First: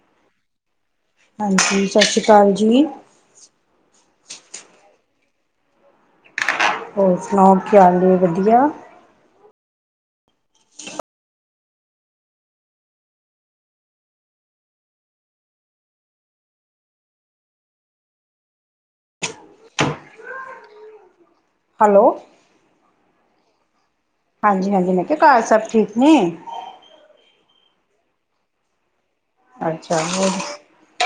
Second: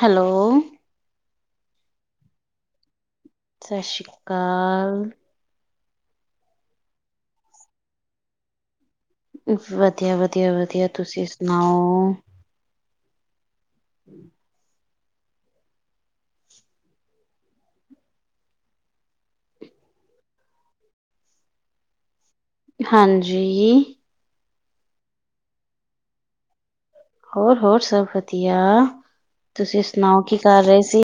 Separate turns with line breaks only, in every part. Hello.
ਹਾਂਜੀ, ਸਤਿ ਸ਼੍ਰੀ ਅਕਾਲ ਜੀ।
ਸਸ਼੍ਰੀ ਅਕਾਲ।
ਹੋਰ ਸੁਣਾਓ ਕੀ ਹਾਲ ਏ ਵਧੀਆ।
ਵਧੀਆ- ਵਧੀਆ- ਵਧੀਆ ਤੁਸੀਂ ਸੁਣਾਓ। [inaudible]
ਹੈਲੋ।
ਹਾਂਜੀ।
ਹਾਂਜੀ, ਹਾਂਜੀ ਮੈਂ ਕਿਹਾ ਘਰ ਸਭ ਠੀਕ ਨੇ
ਹੋਰ ਹੋਰ ਸਭ ਵਧੀਆ ਤੁਸੀਂ
ਅੱਛਾ
ਸੁਣਾਓ
ਹੋਰ
ਕੀ ਕਰ ਰਹੇ ਸੀ।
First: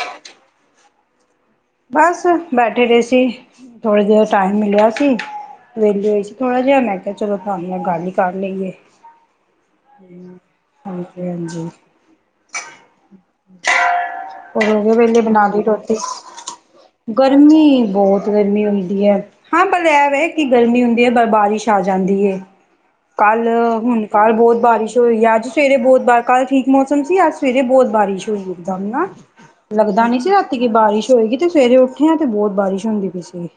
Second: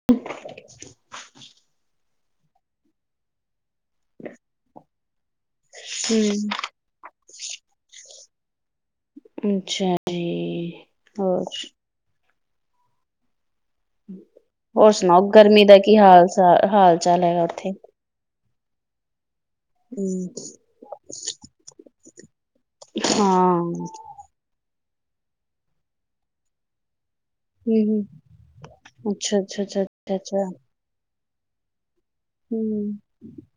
ਬਸ ਬੈਠੇ ਜਿਹੇ ਸੀ, ਥੋੜ੍ਹੀ ਦੇਰ ਟਾਈਮ ਮਿਲਿਆ ਸੀ। ਵੇਲੇ ਹੋਏ ਸੀ
ਹੂੰ,
ਥੋੜ੍ਹਾ ਜਿਹਾ, ਮੈਂ ਕਿਹਾ ਚਲੋ ਤੁਹਾਡੇ ਨਾਲ ਗੱਲ ਹੀ ਕਰ ਲਈਏ।
ਅੱਛਾ
ਹਮ,
ਜੀ
ਹੋਰ ਤੇ ਹਾਂਜੀ। ਉਹ ਹੋ
ਹੋਰ
ਗਏ ਵਿਹਲੇ
ਸੁਣਾਓ
ਬਣਾ ਲਈ
ਗਰਮੀ ਦਾ
ਰੋਟੀ।
ਕੀ ਹਾਲ ਹਾਲ ਚਾਲ ਹੈਗਾ ਉੱਥੇ
ਗਰਮੀ ਬਹੁਤ ਗਰਮੀ ਹੁੰਦੀ ਹੈ। ਹਾਂ ਪਰ ਇਹ ਵ
ਹੂੰ,
ਕਿ ਗਰਮੀ ਹੁੰਦੀ ਹੈ। ਪਰ ਬਾਰਿਸ਼ ਆ ਜਾਂਦੀ ਏ
ਹਾਂ
ਕੱਲ੍ਹ ਹੁਣ ਕੱਲ੍ਹ ਬਹੁਤ ਬਾਰਿਸ਼ ਹੋਈ, ਅੱਜ ਸਵੇਰੇ ਬਹੁਤ ਬਾਰ ਕੱਲ੍ਹ ਠੀਕ ਮੌਸਮ ਸੀ ਅੱਜ ਸਵੇਰੇ
ਹੂੰ
ਬਹੁਤ
ਹੂੰ,
ਬਾਰਿਸ਼ ਹੋਈ ਇਕਦਮ ਨਾ
ਅੱਛਾ ਅੱਛਾ ਅੱਛਾ
ਲੱਗਦਾ
ਅੱਛਾ
ਨੀ ਸੀ
ਅੱਛਾ
ਰਾਤੀ ਕੀ ਬਾਰਿਸ਼ ਹੋਏਗੀ ਤੇ ਸਵੇਰੇ ਉੱਠ ਕਿਉਂ ਉੱਥੇ ਬਹੁਤ ਬਾਰਿਸ਼
ਹਮ
ਹੁੰਦੀ ਪਈ ਸੀਗੀ,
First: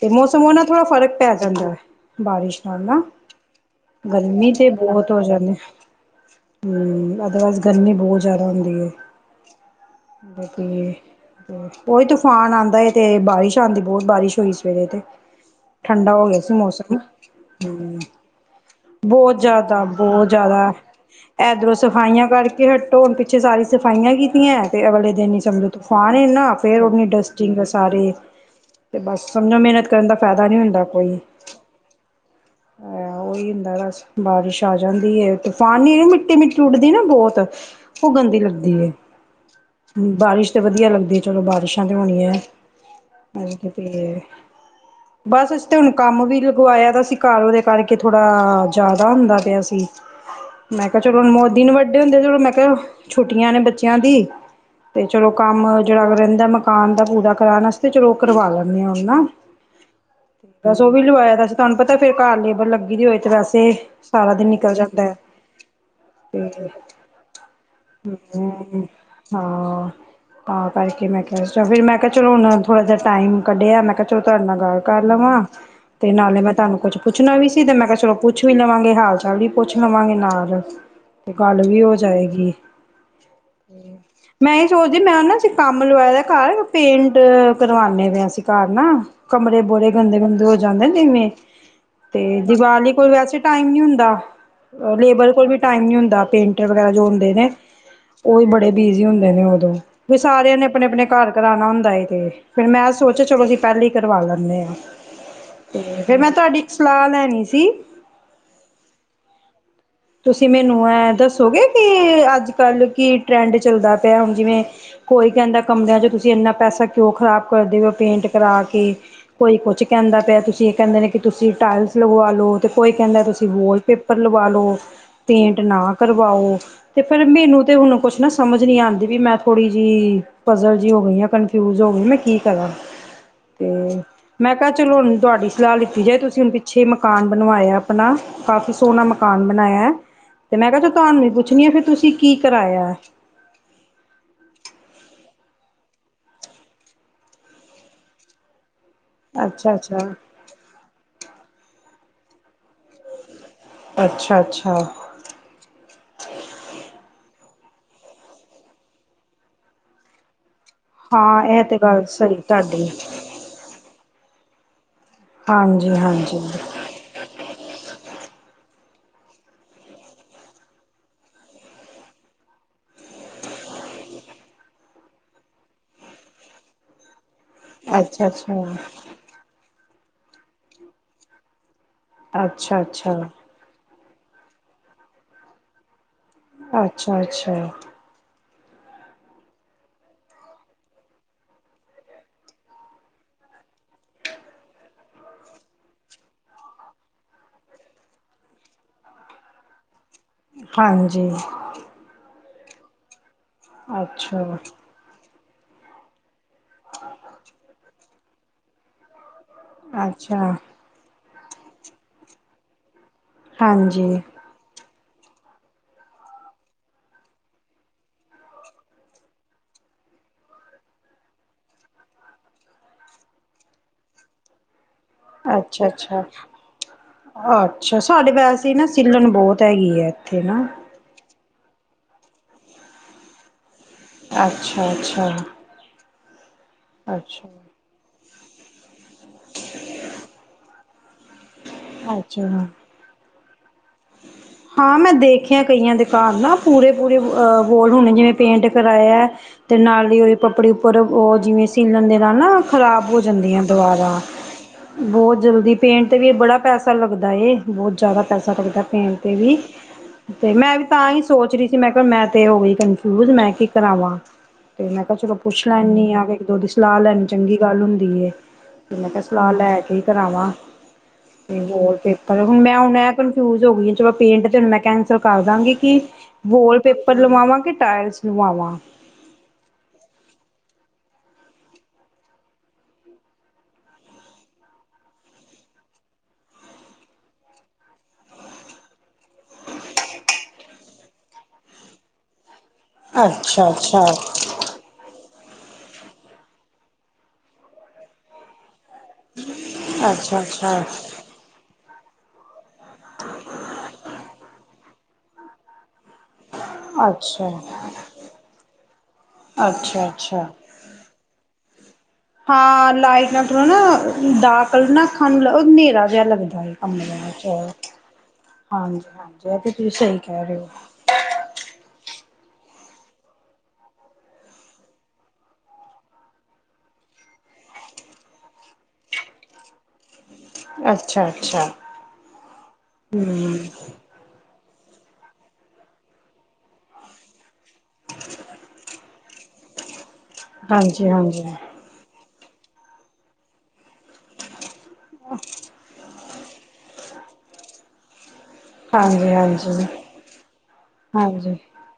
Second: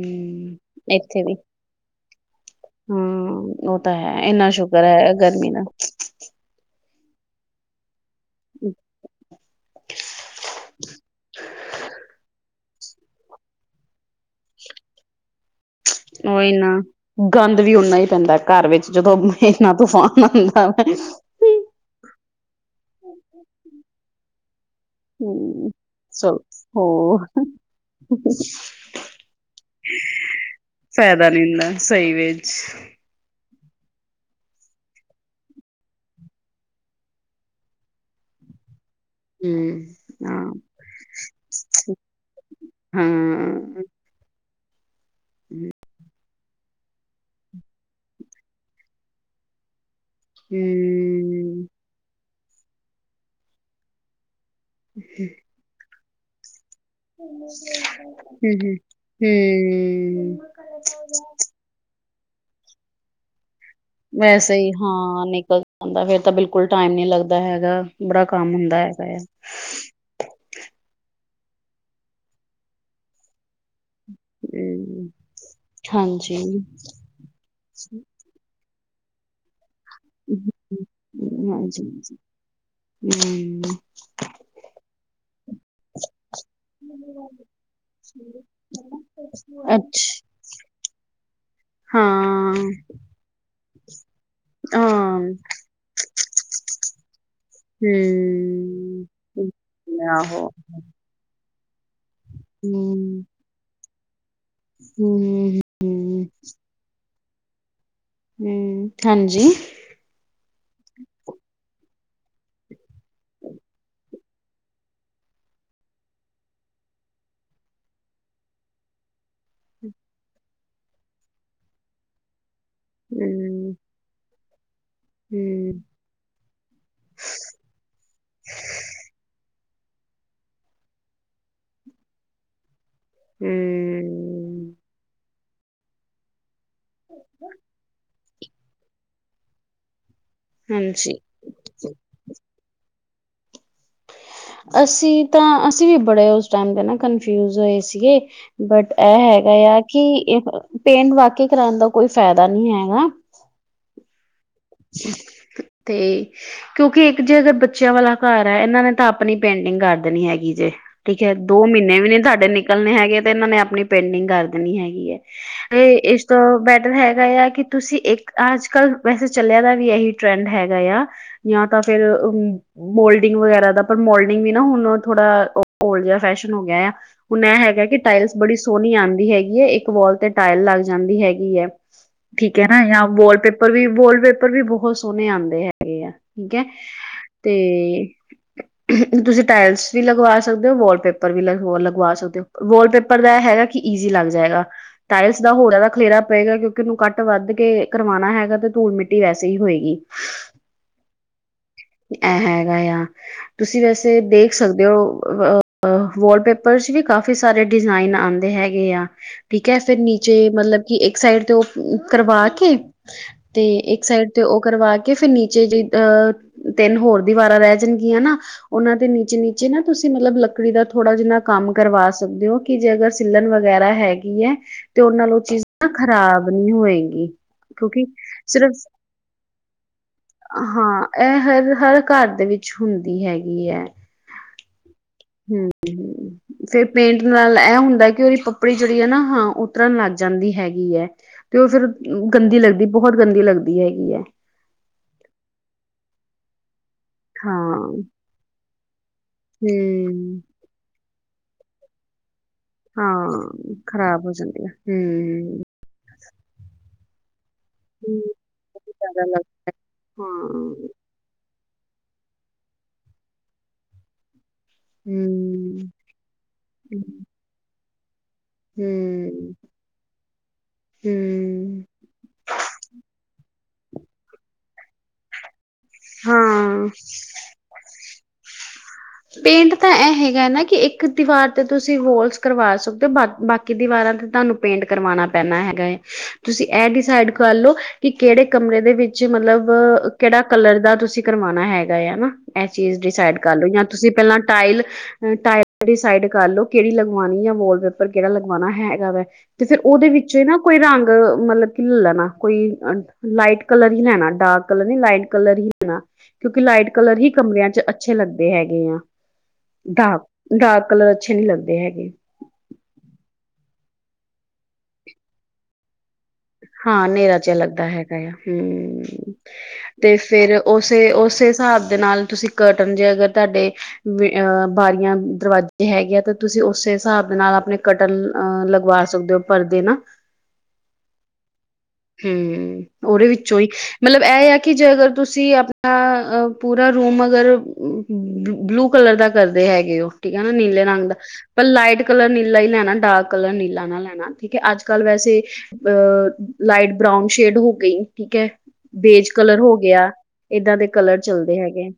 ਤੇ ਮੌਸਮ ਉਹ ਨਾਂ ਥੋੜਾਂ ਫ਼ਰਕ
ਇੱਥੇ ਵੀ
ਪੈ ਜਾਂਦਾ ਹੈ ਬਾਰਿਸ਼ ਹਨਾ,
ਹਾਂ ਉਹ ਤਾਂ ਹੈ ਇੰਨਾ
ਗਰਮੀਂ ਤੇ
ਸ਼ੁਕਰ
ਬਹੁਤ
ਹੈ
ਹੋ
ਗਰਮੀ
ਜਾਂਦੀ ਏ
ਦਾ
ਹਮ ਅਦਰਵਾਈਜ਼ ਗਰਮੀਂ ਬਹੁਤ ਜ਼ਿਆਦਾ ਹੁੰਦੀ ਏ ਬਾਕੀ ਹੋਰ, ਉਹੀਂ ਤੂਫ਼ਾਨ ਆਉਂਦਾ ਏ ਤੇ ਬਾਰਿਸ਼ ਆਉਂਦੀ, ਬਹੁਤ ਬਾਰਿਸ਼ ਹੋਈ ਸਵੇਰੇ ਤੇ ਠੰਡਾ ਹੋ ਗਿਆ
ਓਈ
ਸੀ
ਨਾ,
ਮੌਸਮ
ਗੰਦ ਵੀ
ਹਮ
ਓਨਾਂ ਹੀ ਪੈਂਦਾ ਘਰ ਵਿੱਚ ਜਦੋਂ
ਬਹੁਤ
ਇੰਨ੍ਹਾਂ ਤੂਫਾਨ ਆਉਂਦਾ [inaudible]
ਏਧਰੋਂ ਸਫਾਈਆਂ ਕਰਕੇ ਹਟੋ, ਪਿੱਛੇ ਸਾਰੀ ਸਫਾਈਆਂ ਕੀਤੀਆਂ, ਤੇ ਅਗਲੇ ਦਿਨ ਹੀ ਸਮਝੋ ਤੂਫ਼ਾਨ
ਚਲੋ
ਇਨਾਂ ਫ਼ਿਰ ਉਹਨੀ
ਹੋਰ।
ਡਸਟਿੰਗ ਸਾਰੇ ਤੇ ਬਸ ਸਮਝੋਂ ਮਿਹਨਤ ਕਰਨ ਦਾ ਫ਼ਾਇਦਾ ਨੀਂ ਹੁੰਦਾ ਕੋਈ
ਫਾਇਦਾ ਨੀ ਹੁੰਦਾ ਸਹੀ ਵਿੱਚ।
ਆਇਆ ਉਹੀ ਹੁੰਦਾ ਬਸ, ਬਾਰਿਸ਼ ਆ ਜਾਂਦੀ ਤੂਫ਼ਾਨੀ ਮਿੱਟੀ- ਮਿੱਟੀ ਉੱਡਦੀ ਨਾ ਬਹੁਤ ਉਹ ਗੰਦੀ ਲੱਗਦੀ ਹੈ
ਹਮ
ਹ ਬਾਰਿਸ਼
ਹਾਂ।
ਤੇ ਵਧੀਆਂ ਲੱਗਦੀ ਚਲੋਂ ਬਾਰਿਸ਼ਾਂ ਤੇ ਹੋਣੀਆਂ ਏ,
ਹਾਂ
ਹਜੇ ਤੇ
ਹਮ।
ਤੇ, ਬਸ ਅਸੀਂ ਤੇ ਹੁਣ ਕੰਮ ਵੀ ਉਹ ਆਇਆਂ ਤਾਂ ਸੀ, ਘਰ ਉਹਦੇ ਕਰਕੇ ਥੋੜਾ, ਜ਼ਿਆਦਾ ਹੁੰਦਾ ਪਿਆ ਸੀ, ਮੈਂ ਮੈਂ ਕਿਹਾ ਚਲੋ ਬਹੁਤ
ਹਮ
ਦਿਨ ਵੱਡੇ ਹੁੰਦੇ ਚਲੋ ਮੈਂ ਕਿਹਾਂ ਛੁੱਟੀਆਂ ਨੇ ਬੱਚਿਆਂ ਦੀ ਤੇ ਚਲੋ ਕੰਮ ਜਿਹੜਾ ਰਹਿੰਦਾ ਮਕਾਨ ਦਾ ਪੂਰਾ ਕਰਾਉਣ ਵਾਸਤੇ ਚਲੋ ਉਹ ਕਰਵਾ ਲੈਂਦੇ ਆਂ ਹੁਣ ਨਾ
ਹਮ।
ਬਸ ਉਹ ਵੀ ਲਵਾਇਆ ਤਾਂ ਸੀ ਤੁਹਾਨੂੰ ਪਤਾ ਫੇਰ ਘਰ ਲੇਬਰ ਲੱਗੀ ਦੀ ਹੋਏ ਤੇ ਵੈਸੇ ਸਾਰਾ ਦਿਨ
ਵੈਸੇ ਹੀ,
ਨਿਕਲ ਜਾਂਦਾ ਹੈ
ਹਾਂ ਨਿਕਲ ਜਾਂਦਾ ਫੇਰ ਤਾਂ ਬਿਲਕੁੱਲ
ਤੇ
ਟਾਈਮ ਨਹੀਂ ਲੱਗਦਾ ਹੈਗਾ ਬੜਾ ਕੰਮ ਹੁੰਦਾ
ਹਮ
ਹੈਗਾ ਆ
ਹਾਂ ਤਾਂ ਕਰਕੇ ਮੈਂ ਕਿਹਾ ਫਿਰ ਮੈਂ ਕਿਹਾ ਚਲੋ ਹੁਣ ਥੋੜਾ ਜਿਹਾ ਟਾਈਮ ਕੱਢਿਆ, ਮੈਂ ਕਿਹਾ ਚਲੋ ਤੁਹਾਡੇ ਨਾਲ ਗੱਲ ਕਰ
ਹਮ
ਲਵਾਂ, ਤੇ
ਹਾਂਜੀ।
ਨਾਲੇ ਮੈਂ ਤੁਹਾਨੂੰ ਕੁੱਛ ਪੁੱਛਣਾਂ ਵੀ ਸੀ ਤੇ ਮੈਂ ਕਿਹਾਂ ਚਲੋ ਪੁੱਛ ਵੀ ਲਵਾਂਗੇ ਹਾਲ ਚਾਲ ਵੀ ਪੁੱਛ ਲਵਾਂਗੇ, ਨਾਲ ਤੇ ਗੱਲ ਵੀ
ਹਾਂਜੀ
ਹੋ ਜਾਏਗੀ।
ਹਮ।
[inaudible] ਮੈਂ ਏ ਸੋਚਦੀ ਮੈਂ ਨਾ ਕੰਮ ਲਵਾਏ ਦਾ ਘਰ ਪੇਂਟ ਕਰਵਾਨੇ ਪੇ ਆ ਅਸੀਂ ਘਰ ਨਾ ਕਮਰੇ ਬੜੇ
ਅੱਛ
ਗੰਦੇ ਗੰਦੇ ਹੋ ਜਾਂਦੇ ਨੇ ਜਿਵੇਂ ਤੇ
ਹਾਂ
ਦੀਵਾਲੀ ਕੋਈ ਵੈਸੇ ਟਾਈਮ ਨੀ ਹੁੰਦਾ। ਓ
ਹਾਂ
ਲੇਬਰ ਕੋਲ ਵੀ ਟਾਈਮ ਨੀ ਹੁੰਦਾ ਪੇਂਟਰ ਵਗੈਰਾ ਜੋ ਹੁੰਦੇ ਨੇ ਉਹ ਵੀ ਬੜੇ ਬਿਜੀ
ਹਮ
ਹੁੰਦੇ ਨੇ ਉਦੋਂ, ਵੀ
ਆਹੋ
ਸਾਰਿਆਂ ਨੇ ਆਪਣੇਂ ਆਪਣੇਂ ਘਰ ਕਰਾਉਣਾਂ ਹੁੰਦਾ ਏ, ਤੇ ਫੇਰ ਮੈਂ
ਹਮ
ਸੋਚਿਆ ਚਲੋਂ ਅਸੀਂ ਪਹਿਲਾਂ ਹੀ ਕਰਵਾ ਲੈਂਨੇ ਆ।
ਹਮ
ਫੇਰ
ਹਮ
ਮੈਂ ਤੁਹਾਡੀ ਇੱਕ ਸਲਾਹ ਲੈਂਣੀ ਸੀ।
ਹੂੰ, ਹਾਂਜੀ
ਤੁਸੀਂ ਮੈਨੂੰ ਐ ਦੱਸੋਗੇ ਕਿ ਅੱਜ ਕੱਲ੍ਹ ਕੀ ਟਰੈਂਡ ਚੱਲਦਾ ਪਿਆ ਹੁਣ ਜਿਵੇਂ- ਕੋਈ ਕਹਿੰਦਾਂ ਕਮਰਿਆਂ ਚ ਤੁਸੀਂ ਇੰਨਾ ਪੈਸਾਂ ਕਿਉਂ ਖ਼ਰਾਬ ਕਰਦੇਂ ਹੋ ਪੇਂਟ ਕਰਾਂ ਕੇ ਕੋਈ ਕੁਝ ਕਹਿੰਦਾ ਪਿਆ ਤੁਸੀਂ ਇਹ ਕਹਿੰਦੇ ਨੇ ਕਿ ਤੁਸੀਂ ਟਾਇਲਸ ਲਗਵਾ ਲਓ। ਕੋਈ ਕਹਿੰਦਾ ਤੁਸੀਂ
ਹਮ
ਵੋਲਪੇਪਰ ਲਵਾ ਲਓ। ਪੇਂਟ
ਹਮ
ਨਾ ਕਰਵਾਓ। ਤੇ ਫੇਰ ਮੈਨੂੰ ਤੇ ਹੁਣ ਕੁਛ ਨਾ ਸਮਝ ਨੀਂ ਆਂਦੀ ਵੀ ਮੈਂ ਥੋੜ੍ਹੀ ਜਿਹੀ ਪਜ਼ਲ ਜਿਹੀ ਹੋ ਗਈ ਆ ਕਨ ਫਿਊਜ਼ ਹੋ ਗਈਂ ਮੈਂ ਕੀ ਕਰਾਂ।
ਹੂੰ।
ਹੂੰ, ਮੈਂ ਕਿਹਾਂ ਚਲੋ ਹੁਣ ਤੁਹਾਡੀ ਸਲਾਹ ਲਿੱਤੀ ਜਾਏਂ ਤੁਸੀਂ ਹੁਣ ਪਿੱਛੇ ਮਕਾਨ ਬਣਵਾਇਆ ਆਪਣਾ। ਕਾਫ਼ੀ ਸੋਹਣਾਂ ਮਕਾਨ ਬਣਾਇਆਂ ਹੈ ਤੇ ਮੈਂ ਕਿਹਾਂ ਚਲ
ਹਾਂਜੀ
ਤੁਹਾਨੂੰ ਪੁੱਛਣੀ ਆਂ ਤੁਸੀਂ ਕੀ ਕਰਾਇਆ?
ਅਸੀਂ ਤਾਂ ਅਸੀਂ ਵੀ ਬੜੇ ਉਸ ਟਾਈਮ ਤੇ ਨਾ ਕੰਨਫਿਊਜ ਹੋਏ ਸੀਗੇ। ਬਟ ਇਹ ਹੈਗਾ
ਅੱਛਾ
ਆ
ਅੱਛਾ
ਕਿ ਪੇਂਟ ਵਾਕਿਆ ਕਰਾਂਣਾਂ ਦਾ ਕੋਈ ਫ਼ਾਇਦਾ ਨਹੀਂ ਹੈਗਾ।
ਅੱਛਾ, ਅੱਛਾ
ਤੇਂ ਕਿਉਂਕਿ ਇੱਕ ਜੇ ਅਗਰ ਬੱਚਿਆਂ ਵਾਲਾ ਘਰ ਹੈ ਇਹਨਾਂ ਨੇ ਤਾਂ ਆਪਣੀਂ ਪੇਂਟਿੰਗ ਕਰ ਦੇਣੀ ਹੈਗੀ ਜੇ। ਠੀਕ ਹੈ
ਹਾਂ ਇਹ
ਦੋ
ਤੇ
ਮਹੀਨੇ
ਗੱਲ
ਵੀ ਨਹੀਂ
ਸਹੀ
ਤੁਹਾਡੇ
ਤੁਹਾਡੀ
ਨਿਕਲਣੇ ਹੈਗੇ ਤੇ ਇਹਨਾਂ ਨੇ ਆਪਣੀਂ ਪੇਂਟਿੰਗ ਕਰ ਦੇਣੀ ਹੈਗੀ ਐ।
ਹਾਂਜੀ
ਤੇ ਇਸ ਤੋਂ
ਹਾਂਜੀ
ਬੈਟਰ ਹੈਗਾ ਆ ਕਿ ਤੁਸੀਂ ਇੱਕ ਅੱਜ ਕੱਲ ਵੈਸੇ ਚੱਲਿਆ ਦਾ ਵੀ ਇਹੀ ਟਰੈਂਡ ਹੈਗਾ ਆ ਜਾਂ ਤਾਂ ਫੇਰ ਅਮ ਮੋਲਡਿੰਗ ਵਗੈਰਾ ਦਾ ਪਰ ਮੋਲਡਿੰਗ ਵੀ ਨਾ ਹੁਣ ਥੋੜਾ ਔਲਡ ਜਿਆ ਫੈਸ਼ਨ ਹੋ ਗਿਆ ਐ। ਹੁਣ ਇਹ ਹੈਗਾ ਕਿ
ਅੱਛਾ
ਟਾਇਲਸ ਬੜੀ
ਅੱਛਾ
ਸੋਹਣੀ ਆਉਂਦੀ ਹੈਗੀ ਏ ਇੱਕ ਵਾਲ ਤੇ ਟਾਇਲ ਲੱਗ ਜਾਂਦੀ ਹੈਗੀ ਐਂ। ਠੀਕ ਹੈ
ਅੱਛਾ
ਨਾ ਜਾਂ
ਅੱਛਾ
ਵਾਲ ਪੇਪਰ ਵੀ ਵਾਲ ਪੇਪਰ ਵੀ ਬਹੁਤ ਸੋਹਣੇ ਆਉਂਦੇ ਹੈਗੇ ਐ। ਠੀਕ ਐ
ਅੱਛਾ
ਤੇ
ਅੱਛਾ
ਤੁਸੀਂ ਟਾਇਲਸ ਵੀ ਲਗਵਾ ਸਕਦੇ ਹੋ ਵਾਲਪੇਪਰ ਵੀ ਲ ਲਗਵਾ ਸਕਦੇ ਹੋ। ਵਾਲਪੇਪਰ ਪਰ ਇਹ ਹੈਗਾ ਕਿ ਈਜ਼ੀ ਲੱਗ ਜਾਏਗਾ। ਟਾਇਲਸ ਦਾ ਹੋਰ ਜਾਦਾ ਖਲੇਰਾ ਪਏਗਾ ਕਿਉਂਕਿ ਉਹਨੂੰ ਕੱਟ ਵਧ ਕੇ ਕਰਵਾਣਾ ਹੈਗਾ ਤੇ ਧੂਲ ਮਿੱਟੀ ਟੀ ਏਸੇ ਹੀ ਹੋਏਗੀ।
ਹਾਂਜੀ।
ਇਹ ਹੈਗਾ ਆ। ਤੁਸੀਂ ਵੈਸੇ
ਅੱਛਾ
ਦੇਖ ਸਕਦੇ ਹੋ ਅ ਆ ਵਾਲਪੇਪ ਪਰਸ ਚ ਵੀ ਕਾਫੀ ਸਾਰੇ ਡਿਜ਼ਾਇਨ ਆਂਦੇ ਹੈਗੇ ਆ। ਠੀਕ ਹੈ ਫੇਰ ਨੀਚੇ
ਅੱਛਾ
ਮਤਲਬ ਕਿ ਇੱਕ ਸਾਈਡ ਤੇ ਉਹ ਕਰਵਾ ਕੇ ਤੇ
ਹਾਂਜੀ
ਸਾਈਡ ਤੇ ਉਹ ਕਰਵਾ ਕੇ ਫਿਰ ਨੀਚੇ ਜਿ ਅਹ ਤਿੰਨ ਹੋਰ ਦੀਵਾਰਾਂ ਰਹਿ ਜਾਣਗੀਆਂ ਨਾ ਉਹਨਾਂ ਦੇ ਨੀਚੇ-ਨੀਚੇ ਨਾ ਤੁਸੀਂ ਮਤਲਬ ਲੱਕੜੀ ਦਾ ਥੋੜ੍ਹਾ ਜਿਨਾ ਕੰਮ ਕਰਵਾ ਸਕਦੇ ਹੋ। ਕਿ ਜੇ ਅਗਰ ਸਿਲਣ ਵਗੈਰਾ ਹੈਗੀ ਐ। ਤੇ ਉਹ ਨਾਲ ਉਹ ਚੀਜ਼
ਅੱਛਾ
ਨਾ
ਅੱਛਾ
ਖ਼ਰਾਬ ਨਹੀਂ ਹੋਏਗੀ ਕਿਉਂਕਿ ਸਿਰਫ
ਸਿਲਣ ਬਹੁਤ ਹੈਗੀ ਐ।
ਹਾਂ ਇਹ ਹਰ, ਹਰ ਘਰ ਦੇ ਵਿੱਚ ਹੁੰਦੀ ਹੈਗੀ ਐ।
ਅੱਛਾ, ਅੱਛਾ।
ਹੂੰ, ਫੇਰ ਪੇਂਟ
ਅੱਛਾ
ਨਾਲ ਇਹ ਹੁੰਦਾ ਕਿ ਉਹਦੀ ਪੱਪੜੀ ਜਿਹੜੀ ਹੈ ਨਾ, ਹਾਂ ਉਤਰਨ ਲੱਗ ਜਾਂਦੀ ਹੈਗੀ ਹੈ ਤੇ ਉਹ ਫੇਿਰ
ਅੱਛਾ
ਗੰਦੀ ਲੱਗਦੀ। ਬਹੁਤ ਗੰਦੀ ਲੱਗਦੀ ਹੈਗੀ ਹੈ।
ਹਾਂ, ਮੈਂ ਦੇਖਿਆ ਕਈਆਂ ਦੇ ਘਰ ਨਾ ਪੂਰੇ ਪੂਰੇ, ਅਹ
ਹਾਂ
ਬੋਲ ਹੁਣੇ ਜਿਵੇਂ ਪੇਂਟ ਕਰਾਇਆ ਤੇ ਨਾਲ ਹੀ ਉਦੀ
ਹੂੰ
ਪੱਪੜੀ ਉੱਪਰ ਉਹ ਜਿਵੇਂ ਸੀਲਣ ਦੇ ਨਾਲ ਨਾ, ਖ਼ਰਾਬ ਹੋ ਜਾਂਦੀਆਂ
ਹਾਂ
ਦੁਵਾਰਾ
ਖ਼ਰਾਬ ਹੋ ਜਾਂਦੀ ਆ ਹੂੰ
ਬਹੁਤ ਜਲਦੀ ਪੇਂਟ ਤੇ ਵੀ ਬੜਾ ਪੈਸਾ ਲੱਗਦਾ ਏ, ਬਹੁਤ ਜ਼ਿਆਦਾ ਪੈਸਾ ਲੱਗਦੈ ਪੇਂਟ
ਜ਼ਿਆਦਾ
ਤੇ
ਲੱਗ
ਵੀ,
ਹਾਂ
ਤੇ ਮੈਂ ਵੀ
ਹੂੰ
ਤਾਂ ਹੀ ਸੋਚ ਰਹੀ ਸੀ, ਮੈਂ ਕਿਹਾ ਮੈਂ ਤੇ ਹੋ ਗਈ ਕਨਫਿਊਜ, ਮੈਂ ਕੀ ਕਰਾਵਾਂ? ਤੇ ਮੈਂ ਕਿਹਾ ਚਲੋ ਪੁੱਛ
ਹੂੰ
ਲੈਨੀ ਆ, ਕਿ ਇੱਕ ਦੋ ਦੀ ਸਲਾਹ ਲੈਣੀ ਚੰਗੀ ਗੱਲ ਹੁੰਦੀ ਏ। ਕਿ ਮੈਂ ਕਿਹਾ, ਸਲਾਹ ਲੈ ਕੇ ਈ ਕਰਾਵਾਂ। ਤੇ
ਹੂੰ
ਵੋਲ ਪੇਪਰ, ਹੁਣ ਮੈਂ ਹੁਣ ਐ ਕਨਫਿਊਜ ਹੋ ਗਈ, ਚਲੋ ਪੇਂਟ ਤੇ ਹੂੰ ਮੈਂ ਕੈਂਸਲ ਕਰ ਦਾਂਗੀ ਕਿ ਵੋਲ ਪੇਪਰ
ਹਾਂ
ਲਵਾਵਾਂ, ਕਿ ਟਾਇਲਸ ਲਵਾਵਾਂ?
ਪੇਂਟ ਤਾਂ ਇਹ ਹੈਗਾ ਨਾ, ਕਿ ਇੱਕ ਦੀਵਾਰ ਤੇ ਤੁਸੀਂ ਵੋਲਸ ਕਰਵਾ ਸਕਦੇ ਹੋ ਬਾ ਬਾਕੀ ਕੇ ਦੀਵਾਰਾਂ ਤੇ, ਤੁਹਾਨੂੰ ਪੇਂਟ ਕਰਵਾਉਣਾ ਪੈਣਾ ਹੈਗਾ ਏ। ਤੁਸੀਂ ਇਹ ਡਿਸਾਈਡ ਕਰ ਲਓ, ਕਿ ਕਿਹੜੇ ਕਮਰੇ ਦੇ ਵਿੱਚ ਮਤਲਬ ਕਿਹੜਾ ਕਲਰ ਦਾ ਤੁਸੀਂ ਕਰਵਾਉਣਾ ਹੈਗਾ ਏ ਨਾ, ਇਹ ਚੀਜ਼ ਡਿਸਾਈਡ ਕਰ ਲਓ
ਅੱਛਾ
ਜਾਂ
ਅੱਛਾ
ਤੁਸੀਂ ਪਹਿਲਾਂ ਟਾਇਲ, ਟਾਇਲ ਡਿਸਾਈਡ ਕਰ ਲੋ ਕਿਹੜੀ ਲਗਵਾਣੀ ਆਂ, ਵਾਲਪੇਪਰ ਕਿਹੜਾ ਲਗਵਾਉਣਾ ਹੈਗਾ ਵਾ। ਤੇ ਫੇਿਰ ਉਹਦੇ ਵਿੱਚੋਂ
ਅੱਛਾ
ਹੀ ਨਾ, ਕੋਈ
ਅੱਛਾ
ਰੰਗ ਮਤਲਬ ਕਿ ਲੈ ਲੈਣਾ। ਕੋਈ ਲਾਈਟ ਕਲਰ ਹੀ ਲੈਣਾ, ਡਾਰਕ ਕਲਰ ਨੀ ਲਾਈਟ ਕਲਰ ਹੀ ਣਾ, ਕਿਉਂਕਿ ਲਾਈਟ ਕਲਰ ਹੀ
ਅੱਛਾ
ਕਮਰਿਆਂ 'ਚ ਅੱਛੇ ਲੱਗਦੇ ਹੈਗੇ।
ਅੱਛਾ
ਡਾਰਕ,
ਅੱਛਾ
ਡਾਰਕ ਕਲਰ ਅੱਛੇ ਨਹੀਂ ਲੱਗਦੇ ਹੈਗੇ।
ਹਾਂ ਲਾਈਟ ਨਾ ਥੋੜਾ ਨਾ, ਡਾਰਕ ਕਲਰ ਨਾ ਅੱਖਾਂ ਨੂੰ ਹਨੇਰਾ ਜਿਹਾ ਲੱਗਦਾ। ਹੈ
ਹਾਂ
ਕਮਰੇ
ਹਨੇਰਾ
ਵਿੱਚ
ਜਿਹਾ ਲੱਗਦਾ ਹੈਗਾ ਆ,
ਹਾਂਜੀ
ਹਮ
ਹਾਂਜੀ ਇਹ ਤੁਸੀਂ
ਤੇ
ਸਹੀ ਕਹਿ
ਫਿਰ
ਰਹੇ ਹੋ
ਉਸ ਤੇ ਉਸੇ ਹਿਸਾਬ ਦੇ ਨਾਲ, ਤੁਸੀਂ ਕਰਟਨ ਜੇ ਅਗਰ ਤੁਹਾਡੇ ਅਹ ਬਾਰੀਆਂ ਦਰਵਾਜ਼ੇ ਹੈਗੇ ਆ ਤੇ, ਤੁਸੀਂ ਉਸੇ ਹਿਸਾਬ ਦੇ ਨਾਲ ਆਪਣੇ ਕਟਲ ਅ ਲਗਵਾ ਸਕਦੇ ਹੋ, ਪਰਦੇ ਨਾ
ਅੱਛਾ, ਅੱਛਾ।
ਹਮ, ਉਹਦੇ
ਹਮ
ਵਿੱਚੋਂ ਹੀ ਮਤਲਬ ਇਹ ਆ ਕਿ ਜੇ ਅਗਰ ਤੁਸੀਂ ਆਪਣਾ, ਪੂਰਾ ਰੂਮ ਅਗਰ ਬਲੂ ਕਲਰ ਦਾ ਕਰਦੇ ਹੈਗੇ ਹੋ ਠੀਕ ਹੈ ਨਾ ਨੀਲੇ ਰੰਗ
ਹਾਂਜੀ
ਦਾ,
ਹਾਂਜੀ
ਪਰ ਲਾਈਟ ਕਲਰ ਨੀਲਾ ਹੀ ਲੈਣਾ ਡਾਰਕ ਕਲਰ ਨੀਲਾ ਨਾ ਲੈਣਾ, ਠੀਕ ਹੈ। ਅੱਜ ਕੱਲ ਵੈਸੇ, ਅਹ ਲਾਈਟ ਬਰਾਊਨ ਸ਼ੇਡ ਹੋ ਗਈ, ਠੀਕ ਹੈ। ਬੇਜ
ਹਾਂਜੀ
ਕਲਰ ਹੋ
ਹਾਂਜੀ
ਗਿਆ, ਏਦਾਂ ਦੇ ਕਲਰ
ਹਾਂਜੀ
ਚੱਲਦੇ ਹੈਗੇ।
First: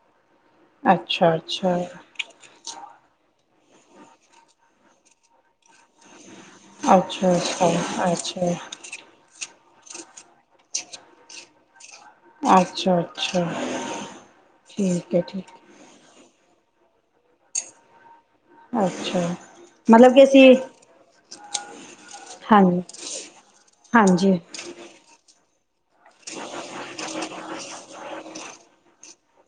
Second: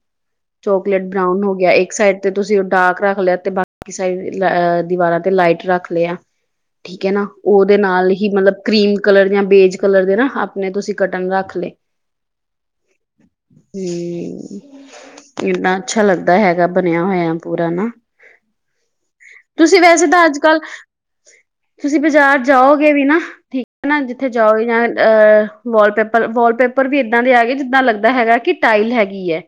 ਚੌਕਲੇਟ
ਅੱਛਾ
ਬਰਾਊਨ ਹੋ ਗਿਆ,
ਅੱਛਾ
ਇੱਕ ਸਾਈਡ ਤੇ ਤੁਸੀਂ ਉਹ ਡਾਰਕ ਰੱਖ ਲਿਆ, ਤੇ ਬਾਕੀ ਸਾਈਡ ਦੀਵਾਰਾਂ ਤੇ ਲਾਈਟ ਰੱਖ ਲਿਆ। ਠੀਕ ਹੈ ਨਾ,
ਅੱਛਾ
ਉਹਦੇ ਨਾਲ
ਅੱਛਾ
ਹੀ
ਅੱਛਾ
ਮਤਲਬ ਕਰੀਮ ਕਲਰ ਜਾਂ ਬੇਜ ਕਲਰ ਦੇ ਨਾ, ਆਪਣੇ ਤੁਸੀਂ ਕਰਟੈਂ ਰੱਖ ਲਏ।
ਅੱਛਾ ਅੱਛਾ
ਤੇ,
ਠੀਕ ਹੈ ਠੀਕ
ਇਹ ਅੱਛਾ ਲੱਗਦਾ ਹੈਗਾ, ਬਣਿਆ ਹੋਇਆ ਪੂਰਾ ਨਾ।
ਹੈ ਅੱਛਾ
ਤੁਸੀਂ ਵੈਸੇ
ਮਤਲਬ ਕਿ
ਤਾਂ ਅੱਜ
ਅਸੀਂ
ਕੱਲ ਤੁਸੀਂ ਬਾਜ਼ਾਰ
ਹਾਂਜੀ
ਜਾਓਗੇ ਵੀ ਨਾ, ਠੀਕ ਹੈ ਨਾ ਜਿੱਥੇ
ਹਾਂਜੀ
ਜਾਓਗੇ ਜਾਂ ਅਹ ਵਾਲਪੇਪਰ, ਵਾਲਪੇਪਰ ਵੀ ਇੱਦਾਂ ਦੇ ਆ ਗਏ ਜਿੱਦਾਂ ਲੱਗਦਾ ਹੈਗਾ ਕਿ ਟਾਇਲ ਹੈਗੀ ਹੈ।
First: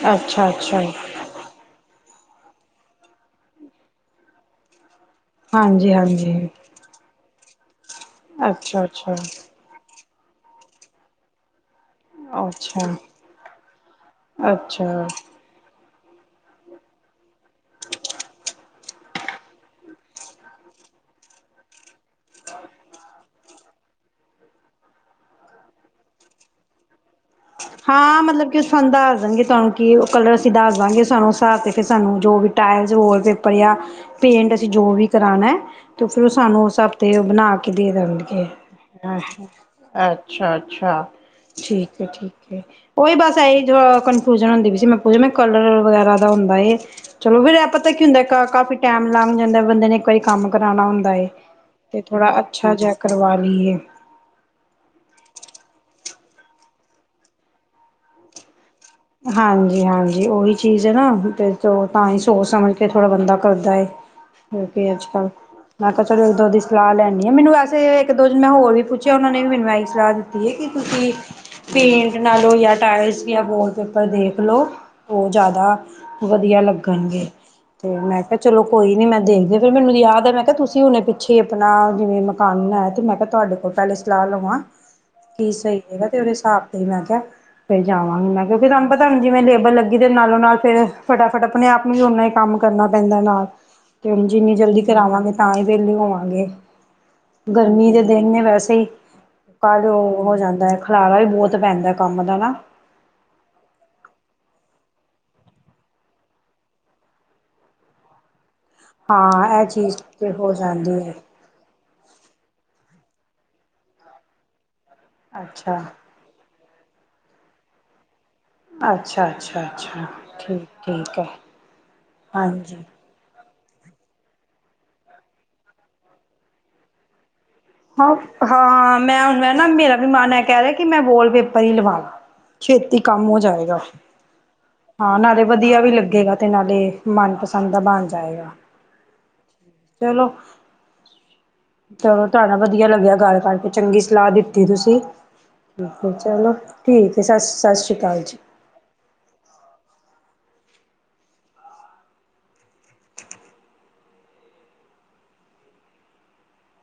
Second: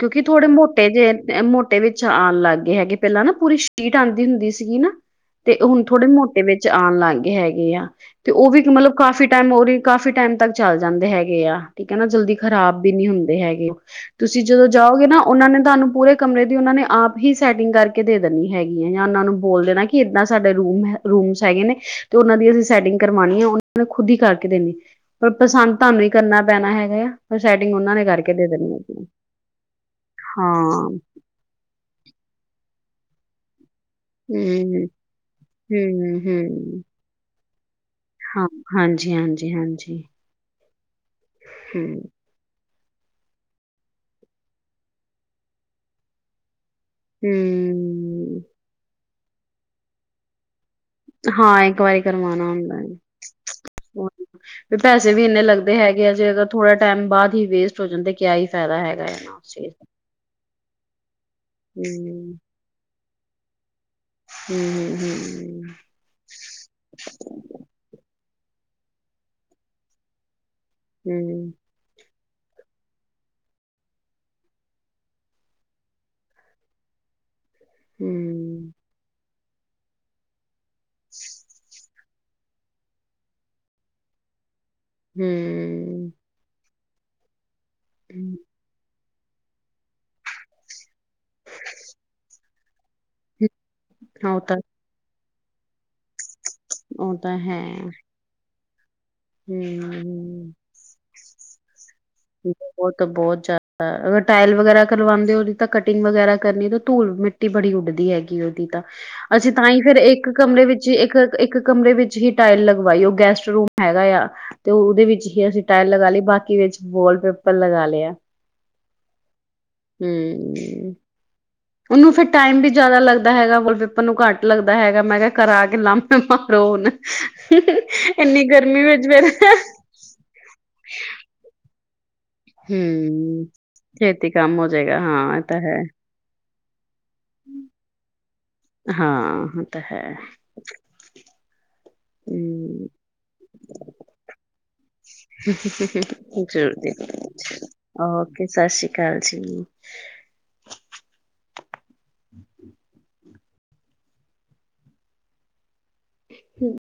ਕਿਉਂਕਿ ਥੋੜੇ
ਅੱਛਾ ਅੱਛਾ
ਮੋਟੇ ਜਿਹੇ ਮੋਟੇ ਵਿੱਚ ਆਉਣ ਲੱਗ ਗਏ ਹੈਗੇ, ਪਹਿਲਾਂ ਨਾ ਪੂਰੀ ਸ਼ੀਟ ਆਉਂਦੀ ਹੁੰਦੀ ਸੀਗੀ ਨਾ। ਤੇ ਹੁਣ
ਹਾਂਜੀ
ਥੋੜੇ
ਹਾਂਜੀ
ਮੋਟੇ ਵਿੱਚ ਆਉਣ ਲੱਗ ਗਏ ਹੈਗੇ ਆ, ਤੇ ਉਹ ਵੀ
ਅੱਛਾ
ਮਤਲਬ
ਅੱਛਾ
ਕਾਫ਼ੀ ਟਾਈਮ ਉਹਦੀ ਕਾਫ਼ੀ ਟਾਈਮ ਤੱਕ ਚੱਲ ਜਾਂਦੇ ਹੈਗੇ ਆ। ਠੀਕ ਹੈ ਨਾ ਜਲਦੀ ਖਰਾਬ ਵੀ
ਅੱਛਾ
ਨਹੀਂ ਹੁੰਦੇ ਹੈਗੇ, ਤੁਸੀਂ ਜਦੋਂ ਜਾਓਗੇ
ਅੱਛਾ
ਨਾ ਉਹਨਾਂ ਨੇ ਤੁਹਾਨੂੰ ਪੂਰੇ ਕਮਰੇ ਦੀ ਉਹਨਾਂ ਨੇ ਆਪ ਹੀ ਸੈਟਿੰਗ ਕਰਕੇ ਦੇ ਦੇਣੀ ਹੈਗੀ ਹੈ, ਜਾਂ ਉਹਨਾਂ ਨੂੰ ਬੋਲ ਦੇਣਾ ਕਿ ਏਦਾਂ ਸਾਡੇ ਰੂਮ ਰੂਮਸ ਹੈਗੇ ਨੇ ਤੇ ਉਹਨਾਂ ਦੀ ਅਸੀਂ ਸੈਟਿੰਗ ਕਰਵਾਉਣੀ ਆ, ਉਹਨਾਂ ਖੁਦ ਹੀ ਕਰਕੇ ਦੇਣੀ, ਪਰ ਪਸੰਦ ਤੁਹਾਨੂੰ ਹੀ ਕਰਨਾ ਪੈਣਾ ਹੈਗਾ ਆ। ਬਸ ਸਾਰਟੀਗ
ਹਾਂ, ਮਤਲਬ ਕਿ ਸਾਨੂੰ ਦੱਸ ਦੇਣਗੇ ਤੁਹਾਨੂੰ ਕਿ ਉਹ ਕਲਰ ਅਸੀਂ ਦੱਸ
ਹਾਂ
ਦਾਂਗੇ ਸਾਨੂੰ। ਤਾਂ ਤੇ ਫਿਰ ਸਾਨੂੰ ਜੋ ਵੀ ਟਾਇਲਸ, ਵਾਲਪੇਪਰ ਜਾਂ ਪੇਂਟ ਅਸੀਂ ਜੋ
ਹੂੰ
ਵੀ ਕਰਉਣਾ ਤੇ
ਹੂੰ
ਫਿਰ ਉਹ ਸਾਨੂੰ ਉਸ
ਹੂੰ
ਹਫ਼ਤੇ ਬਣਾ ਕੇ ਦੇ ਦੇਣਗੇ।
ਹਾਂ ਹਾਂਜੀ
ਗੇ ਅ
ਹਾਂਜੀ ਹਾਂਜੀ
ਅੱਛਾ-ਅੱਛਾ, ਠੀਕ ਹੈ,
ਹੂੰ
ਠੀਕ। ਓਹੀ ਬਸ ਇਹੀ ਜੋ ਕਨਫਿਊਜਨ ਹੁੰਦੀ ਵੀ ਸੀ, ਮੈਂ ਪੁੱਛ ਮ ਕਲਰ ਵਗੈਰਾ ਦਾ ਹੁੰਦਾ ਏ। ਚਲੋ ਫਿਰ ਇਹ ਪਤਾ ਕੀ ਹੁੰਦਾ
ਹੂੰ
ਕਾ ਕਾਫ਼ੀ ਟਾਈਮ ਲੱਗ ਜਾਂਦਾ ਬੰਦੇ ਨੇ। ਕਈ ਕੰਮ ਕਰਾਉਣਾ ਹੁੰਦਾ ਏ
ਹਾਂ ਇੱਕ ਵਾਰੀ
ਤੇ ਥੋੜਾ
ਕਰਵਾਣਾ
ਅੱਛਾ
ਹੁੰਦਾ ਹੈ
ਜਿਹਾ ਕਰਵਾ ਲਈਏ।
ਹੋਰ, ਵੀ ਪੈਸੇ ਵੀ ਇੰਨੇ ਲੱਗਦੇ ਹੈਗੇ ਆ, ਜੇ ਅਗਰ ਥੋੜ੍ਹਾ ਟਾਈਮ ਬਾਅਦ ਹੀ ਵੇਸਟ ਹੋ ਜਾਂਦਾ ਕਿਆ ਹੀ ਫਾਇਦਾ ਹੈ। ਨਾ ਉਸ ਚੀਜ਼
ਹਾਂਜੀ-ਹਾਂਜੀ, ਓਹੀ ਚੀਜ਼ ਹੈ ਨਾ ਤੇ ਤਾਂ ਹੀ
ਹੂੰ
ਸੋਚ ਸਮਝ ਕੇ ਥੋੜ੍ਹਾ ਬੰਦਾ ਕਰਦਾ ਏ।
ਹੂੰ
ਓਕੇ ਅੱਜ
ਹੂੰ
ਕੱਲ। ਮੈਂ ਕਿਹਾ ਚਲੋ ਦੋ ਦੀ ਸਲਾਹ ਲੈਣੀ ਆ, ਮੈਨੂੰ ਵੈਸੇ ਇੱਕ ਦੋ ਜਾਣਾ ਮੈ ਹੋਰ ਵੀ ਪੁੱਛਿਆ, ਉਹਨਾ ਨੇ ਵੀ ਮੈਨੂੰ ਇਹ ਹੀ ਸਲਾਹ ਕਿ ਤੁਸੀਂ
ਹੂੰ
ਪੇਂਟ ਨਾਲੋਂ ਜਾ ਟਾਇਲਸ ਜਾ ਵਾਲ ਪੇਪਰ ਦੇਖ ਲਓ, ਉਹ ਜ਼ਿਆਦਾ ਵਧੀਆ ਲੱਗਣਗੇ। ਤੇ ਮੈਂ ਕਿਹਾ ਚਲੋ
ਹੂੰ
ਕੋਈ ਨੀ ਮੈਂ ਦੇਖਦੇ, ਫਿਰ ਮੈਨੂੰ ਯਾਦ ਹੈ ਮੈਂ ਕਿਹਾ ਤੁਸੀਂ ਹੁਣੇ ਪਿੱਛੇ ਆਪਣਾ ਜਿਵੇਂ ਮਕਾਨ ਬਣਾਇਆ, ਮੈਂ ਕਿਹਾ ਤੁਹਾਡੇ ਕੋਲ ਪਹਿਲੇ ਸਲਾਹ ਲਵਾਂ, ਕੀ ਸਹੀ ਹੈਗਾ,
ਹੂੰ
ਤੇ ਉਹਦੇ ਹਿਸਾਬ ਤੇ ਮੈਂ ਕਿਹਾ ਫਿਰ ਜਾ
ਹਮ।।
ਮੈ ਕਿਹਾ ਫਿਰ ਤੁਹਾਨੂੰ ਪਤਾ ਹੁਣ ਜਿਵੇਂ ਲੇਬਰ ਲੱਗੀ, ਤੇ ਨਾਲੋਂ ਨਾਲ ਫਿਰ ਫਟਾਫਟ ਆਪਣੇ ਆਪ ਨੂੰ ਵੀ ਓਨਾ ਹੀ ਕੰਮ ਕਰਨਾ ਪੈਂਦਾ ਨਾਲ। ਤੇ ਹੁਣ
ਉਹ
ਜਿੰਨੀ
ਤਾਂ
ਜਲਦੀ ਕਰਾਵਾਂਗੇ ਤਾਂ ਹੀ ਵਿਹਲੇ ਹੋਵਾਗੇ,
ਉਹ ਤਾਂ ਹੈ
ਗਰਮੀ ਦੇ ਦਿਨ ਨੇ ਵੈਸੇ ਹੀ ਕੱਲ ਉਹ ਹੋ
ਹੂੰ
ਜਾਂਦਾ ਹੈ, ਖਲਾਰਾ ਵੀ ਬਹੁਤ ਪੈਂਦਾ ਕੰਮ ਦਾ ਨਾ।
ਉਹ ਤਾਂ ਬਹੁਤ ਜ਼ਿਆਦਾ, ਅਗਰ ਟਾਇਲ ਵਗੈਰਾ ਕਰਵਾਉਂਦੇ, ਉਹਦੀ ਤਾਂ ਕਟਿੰਗ ਵਗੈਰਾ ਕਰਨੀ ਤਾਂ ਧੁਲ ਮਿੱ ਮਿਟੀ ਬੜੀ ਉੱਡਦੀ ਹੈਗੀ ਉਹਦੀ ਤਾਂ ਅਸੀਂ
ਹਾਂ ਇਹ
ਤਾਂ ਹੀ ਫੇਰ
ਚੀਜ਼
ਇੱਕ
ਤੇ ਹੋ
ਕਮਰੇ ਵਿੱਚ
ਜਾਂਦੀ ਹੈ
ਇੱਕ ਇੱਕ ਕਮਰੇ ਵਿੱਚ ਹੀ ਟਾਇਲ ਲਗਵਾਈ, ਉਹ ਗੈਸਟ ਰੂਮ ਹੈਗਾ ਆ, ਤੇ ਉਹਦੇ ਵਿੱਚ ਤੇ ਅਸੀਂ
ਅੱਛਾ
ਟਾਇਲ ਲਗਾ ਲਈ ਬਾਕੀ ਵਿੱਚ ਵਾਲਪੇਪਰ ਲਗਾ ਲਿਆ।
ਅੱਛਾ-ਅੱਛਾ-ਅੱਛਾ, ਠੀਕ
ਹਮ
ਠੀਕ ਹੈ।
ਉਹਨੂੰ ਫਿਰ ਟਾਈਮ ਵੀ
ਹਾਂਜੀ
ਜ਼ਿਆਦਾ ਲੱਗਦਾ ਹੈਗਾ ਵਾਲਪੇਪਰ ਉਹਨੂੰ ਘੱਟ ਲੱਗਦਾ ਹੈਗਾ, ਮੈਂ ਕਿਹਾ ਕਰਾ ਕੇ ਲਮੇ ਮਾਰੋ ਹੁਣ।
ਹਾਂ,
ਇੰਨੀ ਗਰਮੀ
ਹਾਂ,
ਵਿੱਚ
ਮੈਂ
ਫੇਰ
ਹੁਣ ਨਾ, ਮੇਰਾ ਵੀ ਮਨ ਕਹਿ ਰਿਹਾ ਕਿ ਮੈਂ ਵਾਲਪੇਪਰ ਹੀ ਲਵਾ ਛੇਤੀ ਕੰਮ ਹੋ
ਹਮ
ਜਾਏਗਾ,
ਛੇਤੀ ਕੰਮ ਹੋ ਜਾਏਗਾ
ਹਾ
ਹਾਂ ਇਹ
ਨਾਲੇ
ਤਾਂ ਹੈ
ਵਧੀਆ ਵੀ ਲੱਗੇਗਾ ਤੇ ਨਾਲੇ ਮਨਪਸੰਦ ਦਾ ਬਣ ਜਾਏਗਾ,
ਹਾਂ ਇਹ ਤਾਂ ਹੈ
ਚਲੋ। ਚਲੋ ਤੁਹਾਡੇ ਨਾਲ ਵਧੀਆ
ਹੂੰ
ਲੱਗਿਆ ਗੱਲ ਕਰਕੇ ਚੰਗੀ ਸਲਾਹ ਦਿੱਤੀ ਤੁਸੀਂ। ਚਲੋ
ਜ਼ਰੂਰ ਜੀ
ਠੀਕ ਹੈ ਸ ਸਤਿ ਸ਼੍ਰੀ ਅਕਾਲ ਜੀ।
ਓਕੇ ਸਤਿ ਸ਼੍ਰੀ ਅਕਾਲ ਜੀ। ਹਮ [inaudible] ਹਮ